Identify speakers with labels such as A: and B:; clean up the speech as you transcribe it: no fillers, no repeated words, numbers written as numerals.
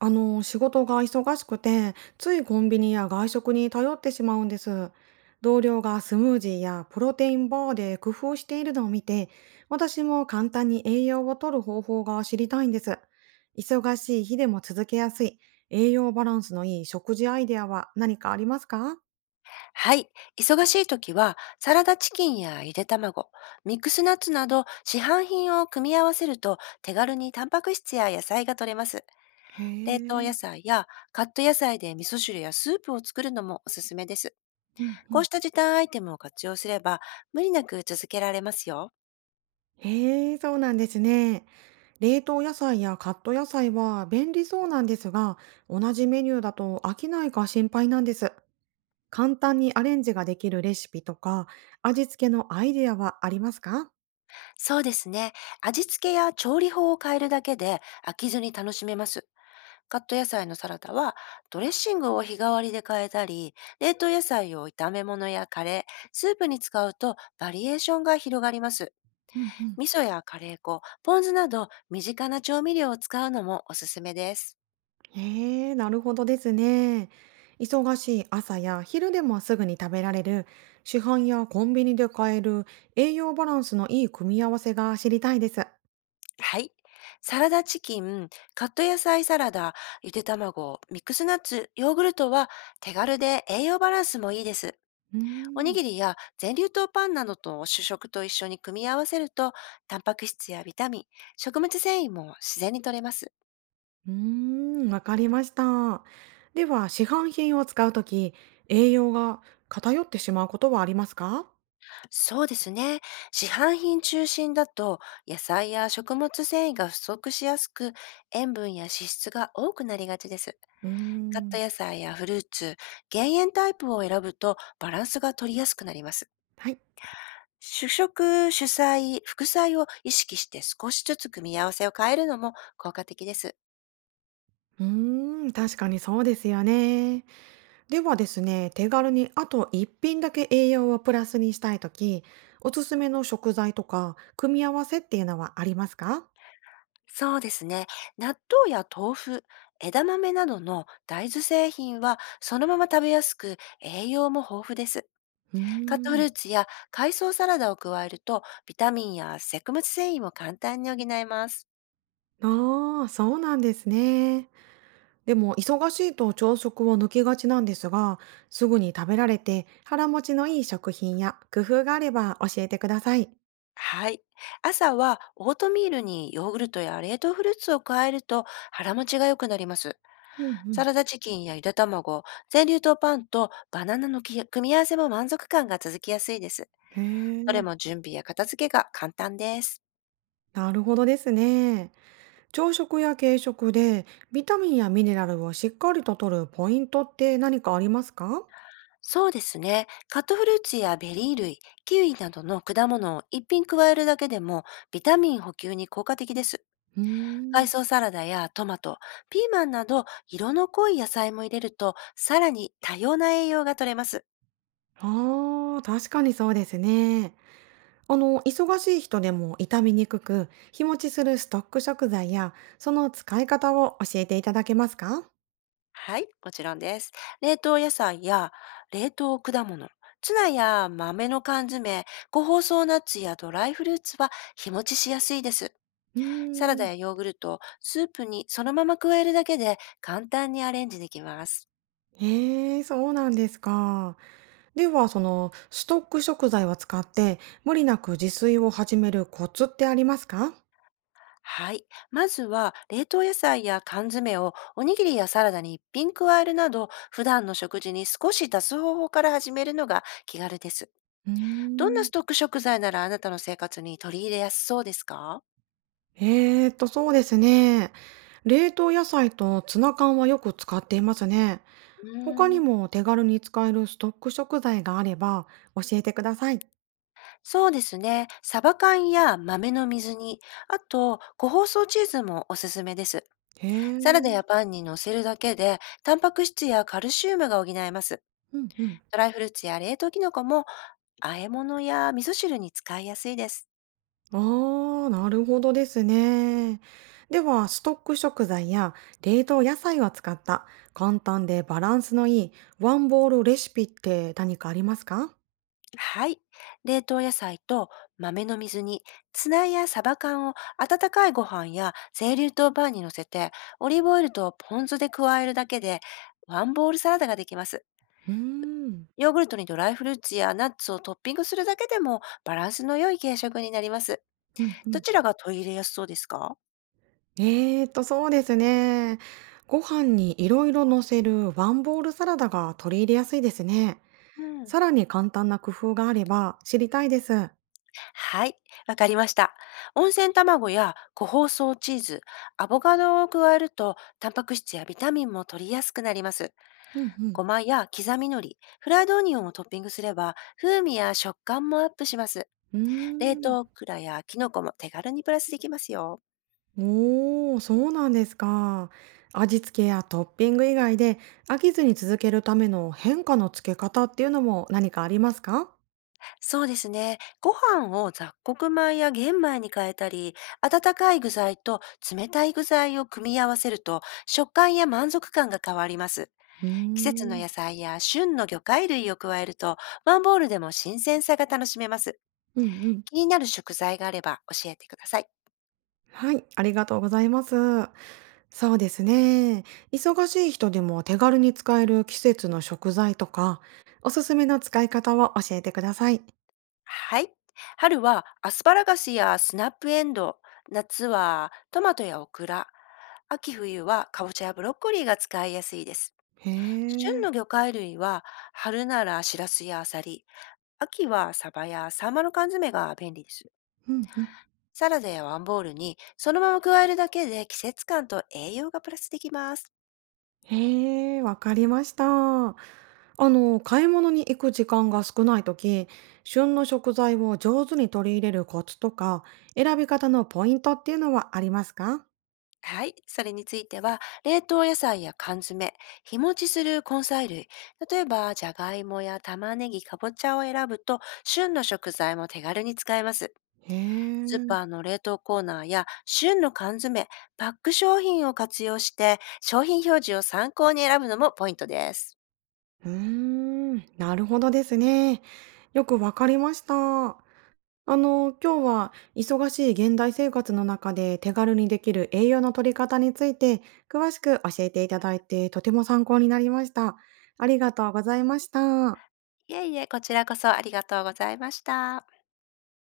A: 仕事が忙しくて、ついコンビニや外食に頼ってしまうんです。同僚がスムージーやプロテインバーで工夫しているのを見て、私も簡単に栄養を摂る方法が知りたいんです。忙しい日でも続けやすい、栄養バランスのいい食事アイデアは何かありますか？
B: はい。忙しい時は、サラダチキンやゆで卵、ミックスナッツなど市販品を組み合わせると手軽にタンパク質や野菜が取れます。
A: へ
B: 冷凍野
A: え、
B: 菜やカット野菜で味噌汁やスープを作るのもおすすめです。
A: うんう
B: こ
A: ん。
B: うした時短アイテムを活用すれば、無理なく続けられますよ。
A: へえ、そうなんですね。冷凍野菜やカット野菜は便利そうなんですが、同じメニューだと飽きないか心配なんです。簡単にアレンジができるレシピとか、味付けのアイデアはありますか？
B: そうですね。味付けや調理法を変えるだけで飽きずに楽しめます。カット野菜のサラダはドレッシングを日替わりで変えたり、冷凍野菜を炒め物やカレー、スープに使うとバリエーションが広がります。
A: うんうん。
B: 味噌やカレー粉、ポン酢など身近な調味料を使うのもおすすめです。
A: へえ、なるほどですね。忙しい朝や昼でもすぐに食べられる、市販やコンビニで買える栄養バランスのいい組み合わせが知りたいです。
B: はい。サラダチキン、カット野菜サラダ、ゆで卵、ミックスナッツ、ヨーグルトは手軽で栄養バランスもいいです。
A: うー
B: おに
A: ん。
B: ぎりや全粒糖パンなどと主食と一緒に組み合わせると、タンパク質やビタミン、食物繊維も自然に摂れます。
A: うーん、わかりました。では、市販品を使うとき、栄養が偏ってしまうことはありますか？
B: そうですね。市販品中心だと、野菜や食物繊維が不足しやすく、塩分や脂質が多くなりがちです。
A: うー
B: カッ
A: ん。
B: ト野菜やフルーツ、減塩タイプを選ぶとバランスが取りやすくなります。
A: はい。
B: 主食、主菜、副菜を意識して少しずつ組み合わせを変えるのも効果的です。
A: うーん、確かにそうですよね。ではですね、手軽にあと1品だけ栄養をプラスにしたいとき、おすすめの食材とか組み合わせっていうのはありますか？
B: そうですね。納豆や豆腐、枝豆などの大豆製品はそのまま食べやすく栄養も豊富です。
A: うー
B: カットフ
A: ん、
B: ルーツや海藻サラダを加えるとビタミンや食物繊維も簡単に補えます。
A: ああ、そうなんですね。でも、忙しいと朝食を抜きがちなんですが、すぐに食べられて腹持ちのいい食品や工夫があれば教えてください。
B: はい。朝はオートミールにヨーグルトや冷凍フルーツを加えると腹持ちが良くなります。
A: うんうん。
B: サラダチキンやゆで卵、全粒糖パンとバナナのき組み合わせも満足感が続きやすいです。
A: へ
B: どれも
A: え、
B: 準備や片付けが簡単です。
A: なるほどですね。朝食や軽食でビタミンやミネラルをしっかりと摂るポイントって何かありますか？
B: そうですね。カットフルーツやベリー類、キウイなどの果物を一品加えるだけでもビタミン補給に効果的です。
A: うー
B: 海藻
A: ん。
B: サラダやトマト、ピーマンなど色の濃い野菜も入れるとさらに多様な栄養が取れます。
A: ああ、確かにそうですね。あの、忙しい人でも傷みにくく、日持ちするストック食材や、その使い方を教えていただけますか？
B: はい、もちろんです。冷凍野菜や冷凍果物、ツナや豆の缶詰、個包装ナッツやドライフルーツは日持ちしやすいです。
A: うー
B: サラダ
A: ん。
B: やヨーグルト、スープにそのまま加えるだけで簡単にアレンジできます。
A: へえ、そうなんですか。では、その、ストック食材を使って、無理なく自炊を始めるコツってありますか？
B: はい。まずは、冷凍野菜や缶詰をおにぎりやサラダに一品加えるなど、普段の食事に少し足す方法から始めるのが気軽です。
A: うー
B: どんな
A: ん。
B: ストック食材ならあなたの生活に取り入れやすそうですか？
A: そうですね。冷凍野菜とツナ缶はよく使っていますね。
B: う
A: 他
B: ー
A: に
B: ん
A: も手軽に使えるストック食材があれば教えてください。
B: そうですね。サバ缶や豆の水煮、あと、個包装チーズもおすすめです。
A: へ
B: サラダ
A: え。
B: やパンに乗せるだけで、タンパク質やカルシウムが補えます。
A: うんうん。
B: ドライフルーツや冷凍キノコも、和え物や味噌汁に使いやすいです。
A: あー、なるほどですね。では、ストック食材や冷凍野菜を使った簡単でバランスのいいワンボールレシピって何かありますか？
B: はい。冷凍野菜と豆の水煮、ツナやサバ缶を温かいご飯や清流糖パンに乗せて、オリーブオイルとポン酢で加えるだけで、ワンボールサラダができます。
A: うーん。
B: ヨーグルトにドライフルーツやナッツをトッピングするだけでもバランスの良い軽食になります。
A: うんう
B: ど
A: ん。
B: ちらが取り入れやすそうですか？
A: そうですね。ご飯にいろいろ乗せるワンボールサラダが取り入れやすいですね。
B: うん。
A: さらに簡単な工夫があれば知りたいです。
B: はい、わかりました。温泉卵や個包装チーズ、アボカドを加えると、タンパク質やビタミンも取りやすくなります。
A: うんうん
B: ごまや刻み海苔、フライドオニオンをトッピングすれば、風味や食感もアップします。
A: うー
B: 冷
A: ん。
B: 凍クラやキノコも手軽にプラスできますよ。
A: おお、そうなんですか。味付けやトッピング以外で飽きずに続けるための変化のつけ方っていうのも何かありますか？
B: そうですね。ご飯を雑穀米や玄米に変えたり、温かい具材と冷たい具材を組み合わせると、食感や満足感が変わります。
A: うー
B: 季節の
A: ん。
B: 野菜や旬の魚介類を加えると、ワンボールでも新鮮さが楽しめます。
A: うんうん。
B: 気になる食材があれば教えてください。
A: はい、ありがとうございます。そうですね。忙しい人でも手軽に使える季節の食材とか、おすすめの使い方を教えてください。
B: はい。春はアスパラガスやスナップエンドウ、夏はトマトやオクラ、秋冬はかぼちゃやブロッコリーが使いやすいです。
A: へ
B: 旬
A: え。
B: の魚介類は春ならシラスやアサリ、秋はサバやサンマの缶詰が便利です。
A: うんうん。
B: サラダやワンボールにそのまま加えるだけで季節感と栄養がプラスできます。
A: へえ、わかりました。あの、買い物に行く時間が少ないとき、旬の食材を上手に取り入れるコツとか、選び方のポイントっていうのはありますか？
B: はい。それについては、冷凍野菜や缶詰、日持ちする根菜類、例えば、じゃがいもや玉ねぎ、かぼちゃを選ぶと、旬の食材も手軽に使えます。
A: へ
B: スー
A: え、
B: パーの冷凍コーナーや、旬の缶詰、パック商品を活用して、商品表示を参考に選ぶのもポイントです。
A: うーん、なるほどですね。よくわかりました。あの、今日は忙しい現代生活の中で手軽にできる栄養の取り方について詳しく教えていただいてとても参考になりました。ありがとうございました。
B: いえいえ、こちらこそありがとうございました。